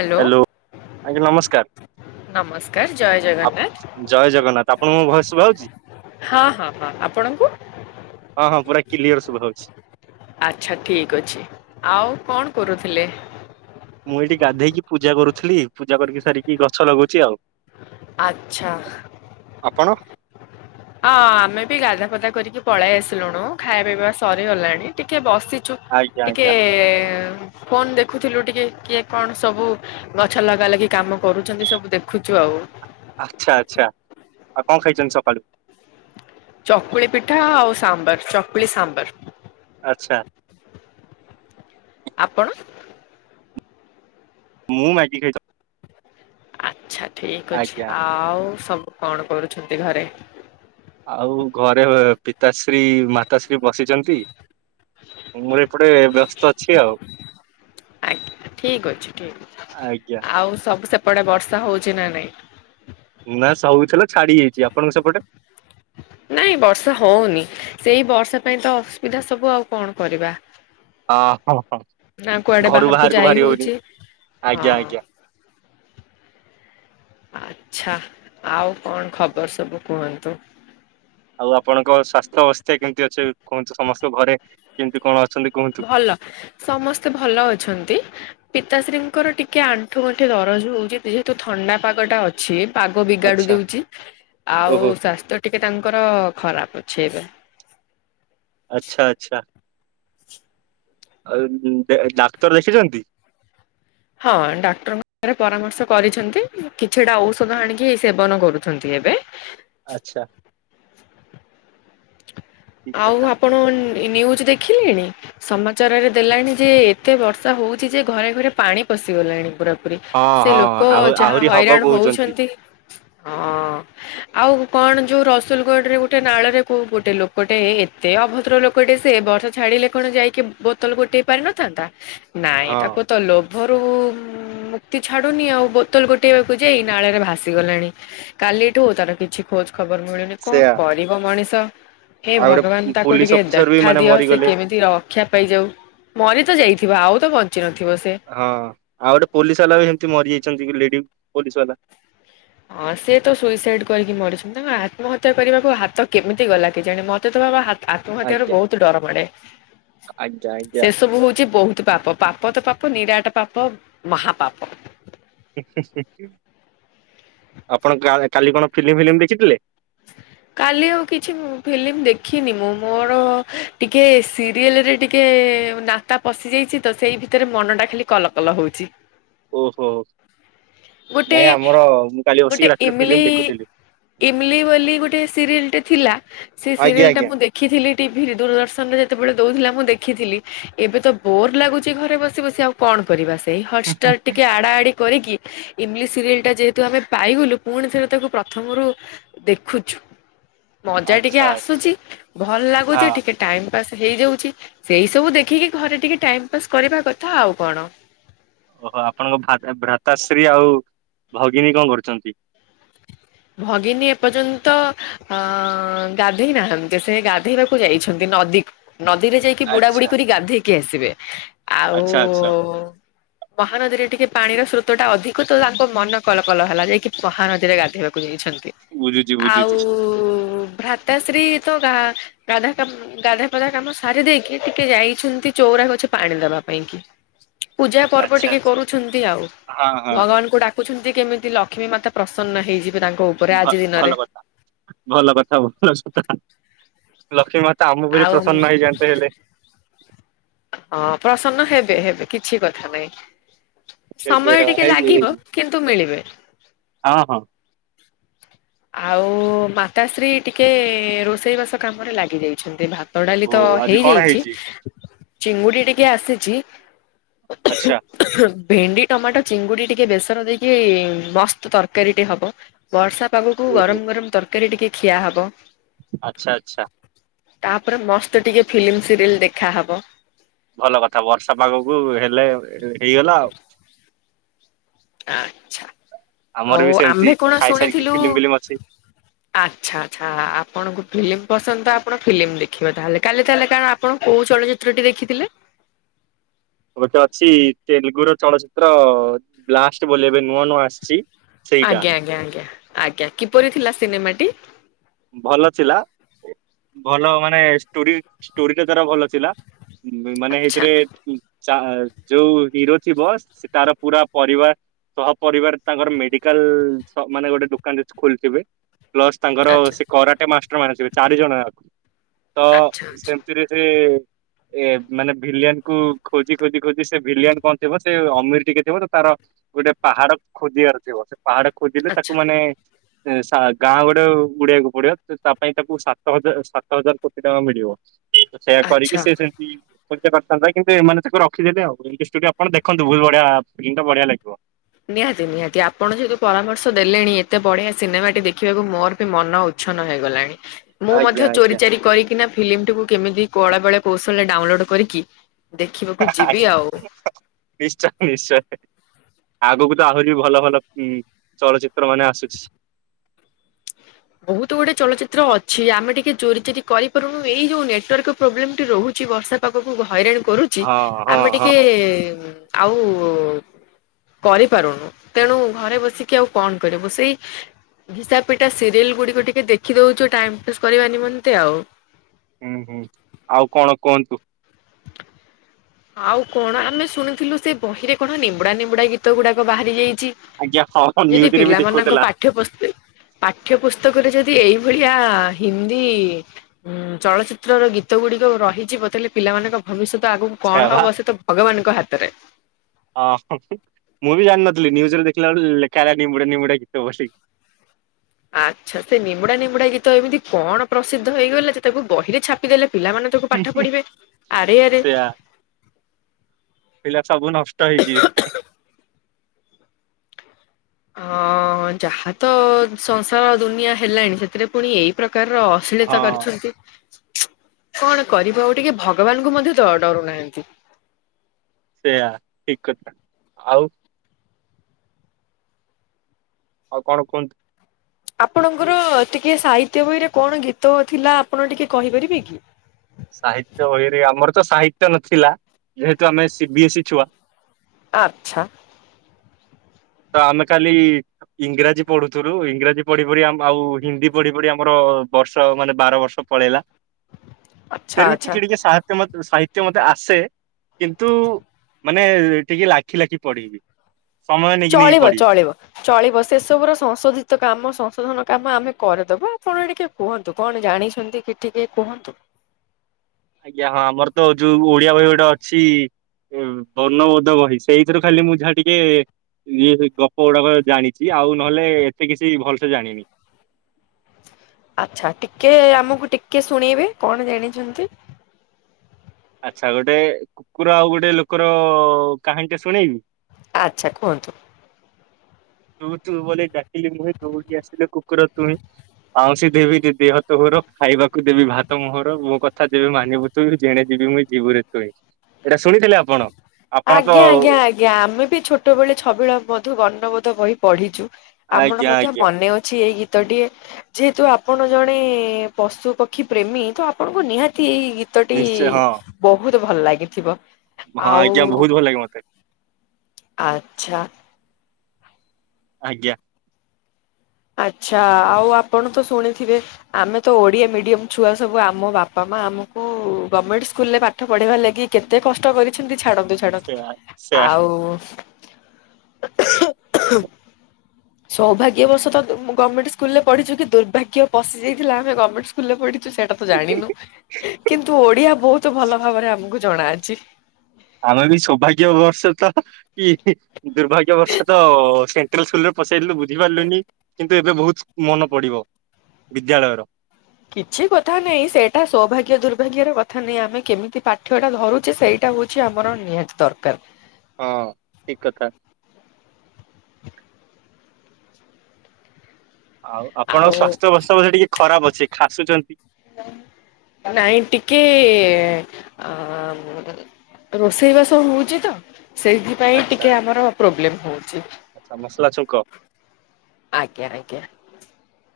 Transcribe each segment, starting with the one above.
Hello. ଆଜ୍ଞା ନମସ୍କାର। ନମସ୍କାର ଜୟ ଜଗ ଆପ ଜୟ ଜଗନ୍ନାଥ ଆପଣଙ୍କୁ ମୋ ଭୟସ ଶୁଭାଯାଉଛି? ହଁ ହଁ ହଁ ଆପଣଙ୍କୁ? ହଁ ହଁ ପୁରା କ୍ଲିୟର ଶୁଭା ହଉଛି। ଆଚ୍ଛା ଠିକ ଅଛି ଆଉ କଣ କରୁଥିଲେ? ମୁଁ ଏଇଠି ଗାଧେଇକି ପୂଜା କରୁଥିଲି ପୂଜା କରିକି ସାରିକି ଗଛ ଲଗୁଛି ଆଉ। ଆଚ୍ଛା। ଆପଣ? ଅଁ ଆମେ ବି ଗାଧା ଫଦା କରିକି ପଳେଇ ଆସିଲୁଣିୁ ଖାଇବା ପିଇବା ସରିଗଲାଣି ଟିକେ ବସିଛୁ। ଆଜ୍ଞା ଟିକେ ଆଜ୍ଞା ଫୋନ ଦେଖୁଥିଲୁ ଟିକେ କିଏ କଣ ସବୁ ଗଛ ଲଗା ଲାଗି କାମ କରୁଛନ୍ତି ସବୁ ଦେଖୁଛୁ ଆଉ। ଆଚ୍ଛା ଆଛା ଆଉ କଣ ଖାଇଛନ୍ତି ସକାଳୁ? ଚକୁଳି ପିଠା ଆଉ ସାମ୍ବର ଚକୁଳି ସାମ୍ବର। ଆଛା। ଆପଣ? ମୁଁ ମାଗି ଖାଇ ଠିକ ଅଛି ଆଜ୍ଞା ଆଉ ସବୁ କଣ କରୁଛନ୍ତି ଘରେ? ଆଉ ଘରେ ପିତାଶ୍ରୀ ମାତାଶ୍ରୀ ବସିଛନ୍ତି। ମୋର ଏପଟେ ବ୍ୟସ୍ତ ଅଛି ଆଉ। ଆଜ୍ଞା ଠିକ ଅଛି ଠିକ ଅଛି ଆଜ୍ଞା ଆଉ ସବୁ ସେପଟେ ବର୍ଷା ହଉଛି ନା ନାଇଁ? ନା ସବୁ ଥିଲା ଛାଡି ହେଇଛି, ଆପଣଙ୍କ ସେପଟେ? ନାଇଁ ବର୍ଷା ହଉନି ସେଇ ବର୍ଷା ପାଇଁ ତ ଅସୁବିଧା ସବୁ ଆଉ କଣ କରିବା। ଅହ ହ ନା କୁଆଡେ ଘରୁ ବାହାରକୁ ଯାଇ ବାହାରି ହଉନି, ହଉଛି ହଁ ଆଜ୍ଞା ଆଜ୍ଞା। ଆଚ୍ଛା ଆଉ କଣ ଖବର ସବୁ କୁହନ୍ତୁ? ଆଉ ଆପଣଙ୍କ ସ୍ୱାସ୍ଥ୍ୟ ଅବସ୍ଥା କେମିତି ଅଛି କୁହନ୍ତୁ ସମସ୍ତଙ୍କ ଘରେ କେମିତି କଣ ଅଛନ୍ତି? କୁହନ୍ତୁ? ଭଲ ସମସ୍ତେ ଭଲ ଅଛନ୍ତି। ପିତାଶ୍ରୀଙ୍କର ଟିକେ ଆଣ୍ଠୁ ଗଣ୍ଠି ଦରଜ ହଉଛି ଯେହେତୁ ଥଣ୍ଡା ପାଗ ଟା ଅଛି। ଅଛି ପାଗ ବିଗାଡୁ ଆଚ୍ଛା ଦଉଛି ଆଉ ଓହୋ ସ୍ୱାସ୍ଥ୍ୟ ଟିକେ ତାଙ୍କର ଖରା ଅଛି ଏବେ? ଆଚ୍ଛା ଆଛା ଆଉ ଡାକ୍ତର ଦେଖିଛନ୍ତି? ହଁ ଡାକ୍ତରଙ୍କଖରେ ପରାମର୍ଶ କରିଛନ୍ତି, କିଛିଟା ଔଷଧ ଆଣିକି ସେବନ କରୁଛନ୍ତି ଏବେ। ଆଛା। ଠିକ ଆଉ କଥା ଆପଣ ନ୍ୟୁଜ ଦେଖିଲେଣି? ସମାଚାରରେ ଦେଲାଣି ଯେ ଏତେ ବର୍ଷା ହଉଛି ଯେ ଘରେ ଘରେ ପାଣି ପଶି ଗଲାଣି ପୁରା। ହଁ ସେ ହଁ ଲୋକ ଆହୁ ଯାହା ଆହୁରି ହବ ହଇରାଣ କହୁଛନ୍ତି। ହଉଛନ୍ତି ହଁ ଆଉ କଣ ଯୋଉ ରସୁଲଗଡ ରେ ଗୋଟେ ନାଳରେ କ ଗୋଟେ ଲୋକଟେ ଏତେ ଅଭଦ୍ର ଲୋକଟେ ସେ ବର୍ଷା ଛାଡ଼ିଲେ କଣ ଯାଇକି ବହୁ ଗୋଟେଇ ପାରିନଥାନ୍ତା ନାଇଁ ହଁ ତାକୁ ତ ଲୋଭରୁ ମୁକ୍ତି ଛାଡୁନି ଆଉ ବୋତଲ ଗୋଟେଇବାକୁ ଯାଇ ନାଳ ରେ ଭାସି ଗଲାଣି କାଲିଠୁ ତାର କିଛି ଖୋଜ ଖବର ମିଳୁନି କଣ ସେୟା କରିବ ମଣିଷ। ହେ ଆଉ ଭଗବାନ ଗୋଟେ ତାକୁ ପୋଲିସ ଟିକେ ଅଫିସର ବି ଦେଖା ମାନେ ଦିଅ ସେ ମରିଗଲେ। କେମିତି ର ରକ୍ଷା ପାଇଯାଉ ମରି ତ ଯାଇଥିବ ଆଉ ତ ବଞ୍ଚି ନଥିବ ସେ ହଁ ଆଉ ଗୋଟେ ପୋଲିସ ବାଲା ବି ସେମିତି ମରିଯାଇଛନ୍ତି ଲେଡି ପୋଲିସ ବାଲା ହଁ ସେ ତ ସୁଇସାଇଡ କରିକି ମରିଛନ୍ତି ତାଙ୍କ ଆତ୍ମହତ୍ୟା କରିବାକୁ ହାତ କେମିତି ଗଲା କି ଜାଣେ ମତେ ତ ଆତ୍ମହତ୍ୟାର ଆଜ୍ଞା ବହୁତ ଡର ମାଡେ ଆଜ୍ଞା ଆଜ୍ଞା ସେ ସବୁ ହଉଛି ବହୁତ ପାପ। ପାପ ତ ପାପ ନିରାଟ ପାପ ମହା ପାପ। ଆପଣ କାଲି କଣ ଫିଲ୍ମ ଫିଲ୍ମ ଦେଖିଥିଲେ? ହ। କାଲି ଆଉ କିଛି ଫିଲ୍ମ ଦେଖିନି ମୁଁ ମୋର ଟିକେ ସିରିଏଲରେ ଟିକେ ନା ତା ପଶିଯାଇଛି ତ ସେଇ ଭିତରେ ମନଟା ଖାଲି କଲ କଲ ହଉଛି। ଓହୋ ଗୋଟେ ନାଇଁ ଆମର ମୁଁ କାଲି ଗୋଟେ ବସିକି ରାତିରେ ଫିଲ୍ମ ଦେଖୁଥିଲି। ଗୋଟ ସିଏ ଥିଲା ସେ ଆଜ୍ଞା ସିରିଏଲ୍ ଆଜ୍ଞା ଟାକୁ ଦେଖିଥିଲି ଟିଭିରେ ଦୂରଦର୍ଶନରେ ଯେତେବେଳେ ଦେଉଥିଲା ମୁଁ ଦେଖିଥିଲି। ଏବେ ତ ବୋର ଲାଗୁଛି ଘରେ ବସି ବସି ଆଉ କଣ କରିବା ସେଇ ହଟଷ୍ଟାର ଟିକେ ଆଡା ଆଡିି କରିକି ଇଂଲିଶ ସିରିଏଲ ଟା ଯେହେତୁ ଆମେ ପାଇଗଲୁ ପୁଣି ଥରେ ତାକୁ ପ୍ରଥମରୁ ଦେଖୁଛୁ ମଜା ଟିକେ ଆଚ୍ଛା ଆଚ୍ଛା ଆସୁଛି ଭଲ ହଁ। ଲାଗୁଛି ଟିକେ। ଟାଇମ ପାସ୍ ହେଇଯାଉଛି ସେଇ ସବୁ ଦେଖିକି ଘରେ ଟିକେ ଟାଇମ୍ ପାସ୍ କରିବା କଥା ଆଉ କଣ। ଓହୋ ଆପଣଙ୍କ ଭ ଭ୍ରାତାଶ୍ରୀ ଆଉ ଭଗିନୀ କଣ କରୁଛନ୍ତି? ଭଗିନୀ ଏପର୍ଯ୍ୟନ୍ତ ଅ ଗାଧେଇ ନାହାନ୍ତି ସେ ଗାଧେଇବାକୁ ଯାଇଛନ୍ତି ନଦୀକୁ। ନଦୀରେ ଯାଇକି ବୁଡ଼ା ବୁଡ଼ି ଆଚ୍ଛା କରି ଗାଧେଇକି ଆସିବେ ଆଉ ଆଚ୍ଛା ଆଚ୍ଛା ମହାନଦୀରେ ଟିକେ ପାଣିର ସ୍ରୋତ ଟା ଅଧିକ ତ ତାଙ୍କ ମନ କଲ କଲ ହେଲା ଯାଇକି ମହାନଦୀରେ ଗାଧୋଇବାକୁ। ଯଛନ୍ତି ବୁଝୁଛି ଆଉ ବୁଝୁଛି ଭ୍ରତାଶ୍ରୀ ତା ରାଧା କାମ ଗାଧାପଧା କାମ ସାରି ଦେଇକି ଟିକେ ଯାଇଛନ୍ତି ଚଉରାକ ଅଛି ପାଣି ଦବା ପାଇଁ କି। ପୂଜା ପର୍ବ ଆଚ୍ଛା ଟିକେ ଆଚ୍ଛା। କରୁଛନ୍ତି ଆଉ ହଁ ହଁ ହଁ ଭଗବାନଙ୍କୁ ଡା କୁଛନ୍ତି କେମିତି ଲକ୍ଷ୍ମୀ ମାତା ପ୍ରସନ୍ନ ହେଇଯିବେ ତାଙ୍କ ଉପ ଭ ଭଲ କଥା ଭଲ କଥା ଭଲ କଥା ଲକ୍ଷ୍ମୀ ମାତା ଆମ ଉପରେ ବି ଆଉ ପ୍ରସନ୍ନ ହେଇଯାନ୍ତେ ହେଲେ ହଁ ପ୍ରସନ୍ନ ହେବେ ହେବେ କିଛି କଥା ନାଇଁ। ଏବେ ସମୟ ହଁ ଟିକେ ହେଇଯିବେ ଲାଗିବ ହେଇଯିବେ କିନ୍ତୁ ମିଳିବେ। ହଁ ହଁ ଆଉ ମାତାଶ୍ରୀ ଟିକେ ରୋଷେଇବାସ କାମରେ ଲାଗି ଯାଇଛନ୍ତି ଭାତ ତ ଡାଲି ଓ ତ ଆଜି କଣ ହେଇଯାଇଛି ହେଇଛି ଚିଙ୍ଗୁଡି ଟିକେ ଆସିଛି। ଆଚ୍ଛା ଭେଣ୍ଡି ଟମାଟୋ ଚିଙ୍ଗୁଡି ଟିକେ ବେସନ ଦେଇକି ମସ୍ତ ତରକାରୀଟି ହବ। ବର୍ଷା ପାାଗକୁ ଓହୋ। ଗରମ ଗରମ ତରକାରୀ ଟିକେ ଖିଆ ହବ। ଆଛା ଆଚ୍ଛା ତାପରେ ମସ୍ତେ ଟିକେ ଫିଲ୍ମ ସିରିଏଲ ଦେଖାହବ। ଭଲ କଥା ବର୍ଷା ପାଗକୁ ହେଲେ ହେଇଗଲା ଆଉ। ଆଛା ଆମର ଆଉ ବି ସେମିତି ଆମେ କଣ ଖାଇସାରିକି ଶୁଣିଥିଲୁ ଫିଲ୍ମ ଫିଲ୍ମ ଅଛି। ଆଚ୍ଛା ଆଚ୍ଛା ଆପଣଙ୍କୁ ଫିଲ୍ମ ପସନ୍ଦ ତ ଆପଣ ଫିଲ୍ମ ଦେଖିବେ ତାହେଲେ କାଲି ତାହେଲେ କାରଣ ଆପଣ କୋଉ ଚଳଚ ଚିତ୍ରଟି ଦେଖିଥିଲେ। ଖ ଅଛି ତେଲୁଗୁ ର ଚଳଚିତ୍ର ବ୍ଲାଷ୍ଟ ବୋଲି ଏବେ ନୂଆ ନୂଆ ଆସିଛି। ସେଇଟା। ଆଜ୍ଞା ଆଜ୍ଞା ଆଜ୍ଞା ଆଜ୍ଞା କିପରି ଥିଲା ସିନେମାଟି? ଭଲ ଥିଲା ଭଲ ମାନେ ଷ୍ଟୋରୀଟା ତାର ଭଲ ଥିଲା। ହ ମାନେ ଆଚ୍ଛା ହେଇଥିରେ ଚା ଜଉ ହିରୋ ଥିବ ସେ ତାର ପୁରା ପରିବାର ସହ ପରରିବାର ତାଙ୍କର ମେଡିକାଲ ସ ମାନେ ଗୋଟେ ଦୋକାନଟେ ସେ ଖୋଲିଥିବେ। ପ୍ଲସ୍ ତାଙ୍କର ଆଚ୍ଛା ସେ କରାଟେ ମାଷ୍ଟର ମାନେଥିବେ ଚାରି ଜଣ ଯାକ ତ ଆଚ୍ଛା ସେ ସେଥିରେ ଏ ଏ ମାନେ ଭିଲିଆନ କୁ ଖୋଜି ଖୋଜି ଖୋଜି ସେ ଭିଲିଆନ କଣ ଥିବ ସେ ଅମିର ଟିକେ ଥିବ ତ ତାର ଗୋଟେ ପାହାଡ ଖୋଜିବାର ଥିବ ସେ ପାହାଡ ଖୋଜିଲେ ଆଚ୍ଛା ତାକୁ ମାନେ ସା ଗାଁ ଗୋଡେ ଗୁଡିଆକୁ ପଡିବ ତା ପାଇଁ ତାକୁ ସାତ ହଜାର ସାତ ହଜାର କୋଟି ଟଙ୍କା ମିଳିବ ସେଇୟା ଆଚ୍ଛା କରିକି ସେ କରିତେ ପାରିଥାନ୍ତା କିନ୍ତୁ ଏମାନେ ତାକୁ ରଖିଦେଲେ ଆଉ। ଏମିତିଆ ଷ୍ଟୋରି ଆପଣ ଦେଖନ୍ତୁ ବହୁତ ବଢିଆ ଫିଲ୍ମଟା ବଢିଆ ଲାଗିବ। ନିହାତି ନିହାତି ଆପଣ ଯେହେତୁ ପରାମର୍ଶ ଦେଲେଣି ଏତେ ବଢିଆ ସିନେମାଟି ଦେଖିବାକୁ ମୋର ବି ମନ ଉଚ୍ଛନ ହେଇ ଗଲାଣି। ହ [inaudible] ମୁଁ ଆଜ୍ଞା ମଧ୍ୟ ଚୋରି ଆଜ୍ଞା। ଚାରି କରିକି ନା ଫିଲ୍ମ ଟିକୁ କେମିତି କଳେ ବଳେ କୌଶଳେ ଡାଉନ୍ ଲୋଡ୍ କରିକି ଦେଖିବାକୁ ଯିବି ଆଉ। ନିଶ୍ଚୟ ନିଶ୍ଚୟ। ଆଗକୁ ତ ଆହୁରି ଭଲ ଭଲ ଉ ଚଳଚିତ୍ର ମାନେ ଆସୁଛି। ବହୁତ ଗୁଡେ ଚଳଚିତ୍ର ଅଛି ଆମେ ଟିକେ ଚୋରି ଚୋରି କରିପାରୁନୁ ଏଇ ଯୋଉ ନେଟୱାର୍କ ପ୍ରୋବ୍ଲେମ ଟି ରହୁଛି ବର୍ଷା ପାଗକୁ ହଇରାଣ କରୁଛି ହଁ ହଁ ଆମେ ହଁ ଟିକେ ଆଉ କରିପାରୁନୁ ତେଣୁ ଘରେ ବସିକି ଆଉ କଣ କରିବୁ ସେଇ ଘିଶା ପିଟା ରିଲ୍ ଗୁଡିକ ଟିକେ ଦେଖିଦଉଛୁ ଟାଇମ ପାସ୍ କରିବା ନିମନ୍ତେ ଆଉ। ହୁଁ ହୁଁ। ଆଉ କଣ କୁହନ୍ତୁ? ଆଉ କଣ ଆମେ ଶୁଣିଥିଲୁ ସେ ବହିରେ କଣ ନିମ୍ବୁଡା ନିମ୍ବୁଡା ଗୀତ ଗୁଡାକ ବାହାରି ଯାଇଛି। ଆଜ୍ଞା ହଁ ନ୍ୟୁଜରେ ବି ଦେଖଉ ଥିଲା। ପାଠ ପୁ ପାଠ୍ୟ ପୁସ୍ତକରେ ଯଦି ଏଇଭଳିଆ ହିନ୍ଦୀ ହୁଁ ଚଳଚିତ୍ର ର ଗୀତ ଗୁଡିକ ରହିଜୀବ ତାହେଲେ ପିଲାମାନଙ୍କ ଭବିଷ୍ୟତ ଆଗକୁ ସେୟା କଣ ବା ହବ ସେ ତ ଭଗବାନଙ୍କ ହାତରେ। ହଁ ମୁଁ ବି ଜାଣିିନଥିଲି ନ୍ୟୁଜରେ ଦେଖିଲା ବେଳକୁ ଲେଖା ହେଲା ନିମ୍ବୁଡ଼ା ନିମ୍ବୁଡା ଗୀତ ବୋଲି। ଆଚ୍ଛା ସେ ନିମ୍ବୁଡା ନିମ୍ବୁଡା ଗୀତ ଏମିତି କଣ ପ୍ରସିଦ୍ଧ ହେଇଗଲା ଯେ ତାକୁ ବହିରେ ଛାପିଦେଲେ ପିଲାମାନଙ୍କ ତାକୁ ପାଠ ପଢ଼ିବେ ଆରେ ଆରେ ସେୟା ପିଲା ସବୁ ନଷ୍ଟ ହେଇଯିବେ। ଅ ଯାହା ତ ସଂସାର ଦୁନିଆ ହେଲାଣି ସେଥିରେ ପୁଣି ଏଇ ପ୍ରକାରର ଅସିଲି ତ ହଁ। କରିଛନ୍ତି କଣ କରିବ ଟିକେ ଭଗବାନଙ୍କୁ ମଧ୍ୟ ଡରୁନାହାନ୍ତି। ସେଇଆ ଠିକ୍ କଥା ଆଉ ଆଉ କଣ କୁହନ୍ତୁ? ଆପଣଙ୍କର ଟିକେ ସାହିତ୍ୟ ବହିରେ କଣ ଗୀତ ଥିଲା ଆପଣ ଟିକେ କହିପାରିବେ କି? ସାହିତ୍ୟ ବହିରେ ଆମର ତ ସାହିତ୍ୟ ନ ଥିଲା ଯେହେତୁ ଆମେ ଶି ବି ଏ ସି ଇ ଛୁଆ। ଆଛା। ତ ଆମେ ଖାଲି ଇଂରାଜୀ ପଢୁଥିଲୁ ଇଂରାଜୀ ପଢି ପଢିଆମ ଆଉ ହିନ୍ଦୀ ପଢି ପଢି ଆମର ବର୍ଷ ମାନେ ବାର ବର୍ଷ ପଳେଇଲା। ଆଚ୍ଛା ଫିର୍ ବି ଆଚ୍ଛା ଟିକେ ଟିକେ ସାହା ସାହିତ୍ୟ ମତେ ଆସେ କିନ୍ତୁ ମାନେ ଟିକେ ଲାଖି ଲାଖି ପଢ଼ିବି। ସମୟ। ଚଳିବ ଚଳିବ। ଚଳିବ ସେ ସବୁର ସଂଶୋଧିତ କାମ ସଂଶୋଧନ କାମ ଆମେ କରିଦବୁ ଆପଣ ଟିକେ କୁହନ୍ତୁ କଣ ଜାଣିଛନ୍ତି କି ଟିକେ କୁହନ୍ତୁ? ଆଜ୍ଞା ହଁ ଆମର ତ ଯୋଉ ଓଡିଆ ବହି ଗୋଟେ ଅଛି। ଇଁ ବର୍ଣ୍ଣବୋଧ ବହି ସେଇଥିରୁ ଖାଲି ମୁଁ ଯାହା ଟିକେ ଇଏ ସେ ଗପ ଗୁଡାକ ଜାଣିଚି ଆଉ ନହେଲେ ଏତେ କିଛି ଭଲସେ ଜାଣିନି। ଆଚ୍ଛା ଟିକେ ଆମକୁ ଟିକେ ଶୁଣେଇବେ କଣ ଜାଣିଛନ୍ତି? ଆଚ୍ଛା ଗୋଟେ କୁକୁର ଆଉ ଗୋଟେ ଲୋକର କାହାଣୀ ଟେ ଶୁଣେଇବି। ଆଚ୍ଛା କୁହନ୍ତୁ। ତୁ ତୁ ବୋଲେ ଡାକିଲି ମୁହିଁ ଦଉଡ଼ି ଆସିଲୁ କୁକୁର ତୁହି। ଆଉଁସି ଦେବି ଦେ ଦେହ ତୋହର ଖାଇବାକୁ ଦେବି ଭାତ ମୋହର। ମୋ କଥା ଯେବେ ମାନିବୁ ତୁହି ଯେଣେ ଯିବି ମୁଁ ଯିବୁରେ ତୁହି। ଏଇଟା ଶୁଣିଥିଲେ ଆପଣ। ଆପଣ ତ ଆଜ୍ଞା ଆଜ୍ଞା ଆଜ୍ଞା ଆମେ ବି ଛୋଟ ବେଳେ ଛବିଳ ମଧୁ ବର୍ଣ୍ଣବୋଧ ବହି ପଢ଼ିଚୁ। ଆମର ଆଜ୍ଞା ମଧ୍ୟ ଆଜ୍ଞା ମନେ ଅଛି ଏଇ ଗୀ ଗୀତଟିଏ ଯେହେତୁ ଆପଣ ଜଣେ ପଶୁପକ୍ଷୀ ପ୍ରେମୀ ତ ଆପଣଙ୍କୁ ନିହାତି ଏଇ ଗୀ ଗୀତଟି ନିଶ୍ଚୟ ହଁ ବହୁତ ଭଲ ଲାଗିଥିବ। ହଁ ଆଉ ଆଜ୍ଞା ବହୁତ ଭଲ ଲାଗେ ମତେ। ଆଚ୍ଛା। ଆଜ୍ଞା। ଆଚ୍ଛା ଆଉ ଆପଣ ତ ଶୁଣିଥିବେ। ଆମେ ତ ଓଡିଆ ମିଡିମମ ଛୁଆ ସବୁ ଆମ ବାପା ମା ଆମକୁ ଗମେଣ୍ଟ ସ୍କୁଲରେ ପା ଠ ପଢିବାର ଲାଗି କେତେ କଷ୍ଟ କରିଛନ୍ତି ଛାଡନ୍ତୁ ଛାଡନ୍ତୁ ସେୟା ସେୟା ଆଉ ସୌଭାଗ୍ୟ ବର୍ଷ ତ ମୁଁ ଗମେଣ୍ଟ ସ୍କୁଲରେ ପଢିଛୁ ଦୁରଭାଗ୍ୟ ପଶି ଯାଇଥିଲା ଆମେ ଗମେଣ୍ଟ ସ୍କୁ ସ୍କୁଲରେ ପଢିଛୁ ସେଇଟା ତ ଜାଣିନୁ କିନ୍ତୁ ଓଡିଆ ବହୁତ ଭଲ ଭାବରେ ଆମକୁ ଜଣାଅଛି। ଆମେ ବି ସୌଭାଗ୍ୟ ବର୍ଷ ତ କି ଦୁର୍ଭାଗ୍ୟ ବର୍ଷ ତ ସେଣ୍ଟ୍ରାଲ ସ୍କୁଲରେ ପସାରିଲେ ତ ବୁଝି ପାରିଲୁିନି କିନ୍ତୁ ଏବେ ବହୁତ ମନ ପଡିବ ବିଦ୍ୟାଳୟର। କିଛି କଥା ନାଇଁ ସେଇଟା ସୌଭାଗ୍ୟ ଦୁର୍ଭାଗ୍ୟର କଥା ନାହିଁ ଆମେ କେମିତି ପାଠ୍ୟଟା ଧରୁଛେ ସେଇ ଏଇଟା ହଉଛି ଆମର ନିହାତି ଦରକାର। ହଁ ଠିକ କଥା। ଆଉ ଆପଣଙ୍କ ସ୍ୱାସ୍ଥ୍ୟ ଅବସ୍ଥା ବୋଧେ ଟିକେ ଖରାପ ଅଛି ଖାସୁଛନ୍ତି। ନାଇଁ ଟିକେ ଆ ରୋଷେଇବାସ ହଉଛି ତ ସେଇଥିପାଇଁ ଟିକେ ଆମର ପ୍ରୋବ୍ଲେମ ହଉଛି। ଆ ମସଲା ଛୁଙ୍କ। ଆଜ୍ଞା ଆଜ୍ଞା।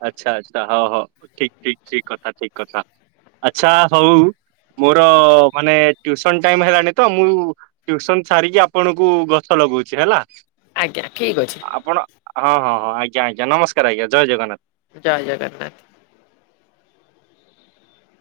ଆଚ୍ଛା ଆଚ୍ଛା ହଁ ହଁ ଠିକ ଠିକ ଠିକ କଥା ଠିକ କଥା ଆଚ୍ଛା ହଉ। ମୋର ମାନେ ଟ୍ୟୁସନ ଟାଇମ ହେଲାଣି ତ ମୁଁ ଟ୍ୟୁସନ ଛାରିକି ଆପଣଙ୍କୁ ଗଛ ଲଗଉଛି ହେଲା। ଆଜ୍ଞା ଠିକ୍ ଅଛି। ଆପଣ ହଁ ହଁ ହଁ ଆଜ୍ଞା ଆଜ୍ଞା ନମସ୍କାର ଆଜ୍ଞା ଜୟ ଜଗନ୍ନାଥ। ଜୟ ଜଗନ୍ନାଥ।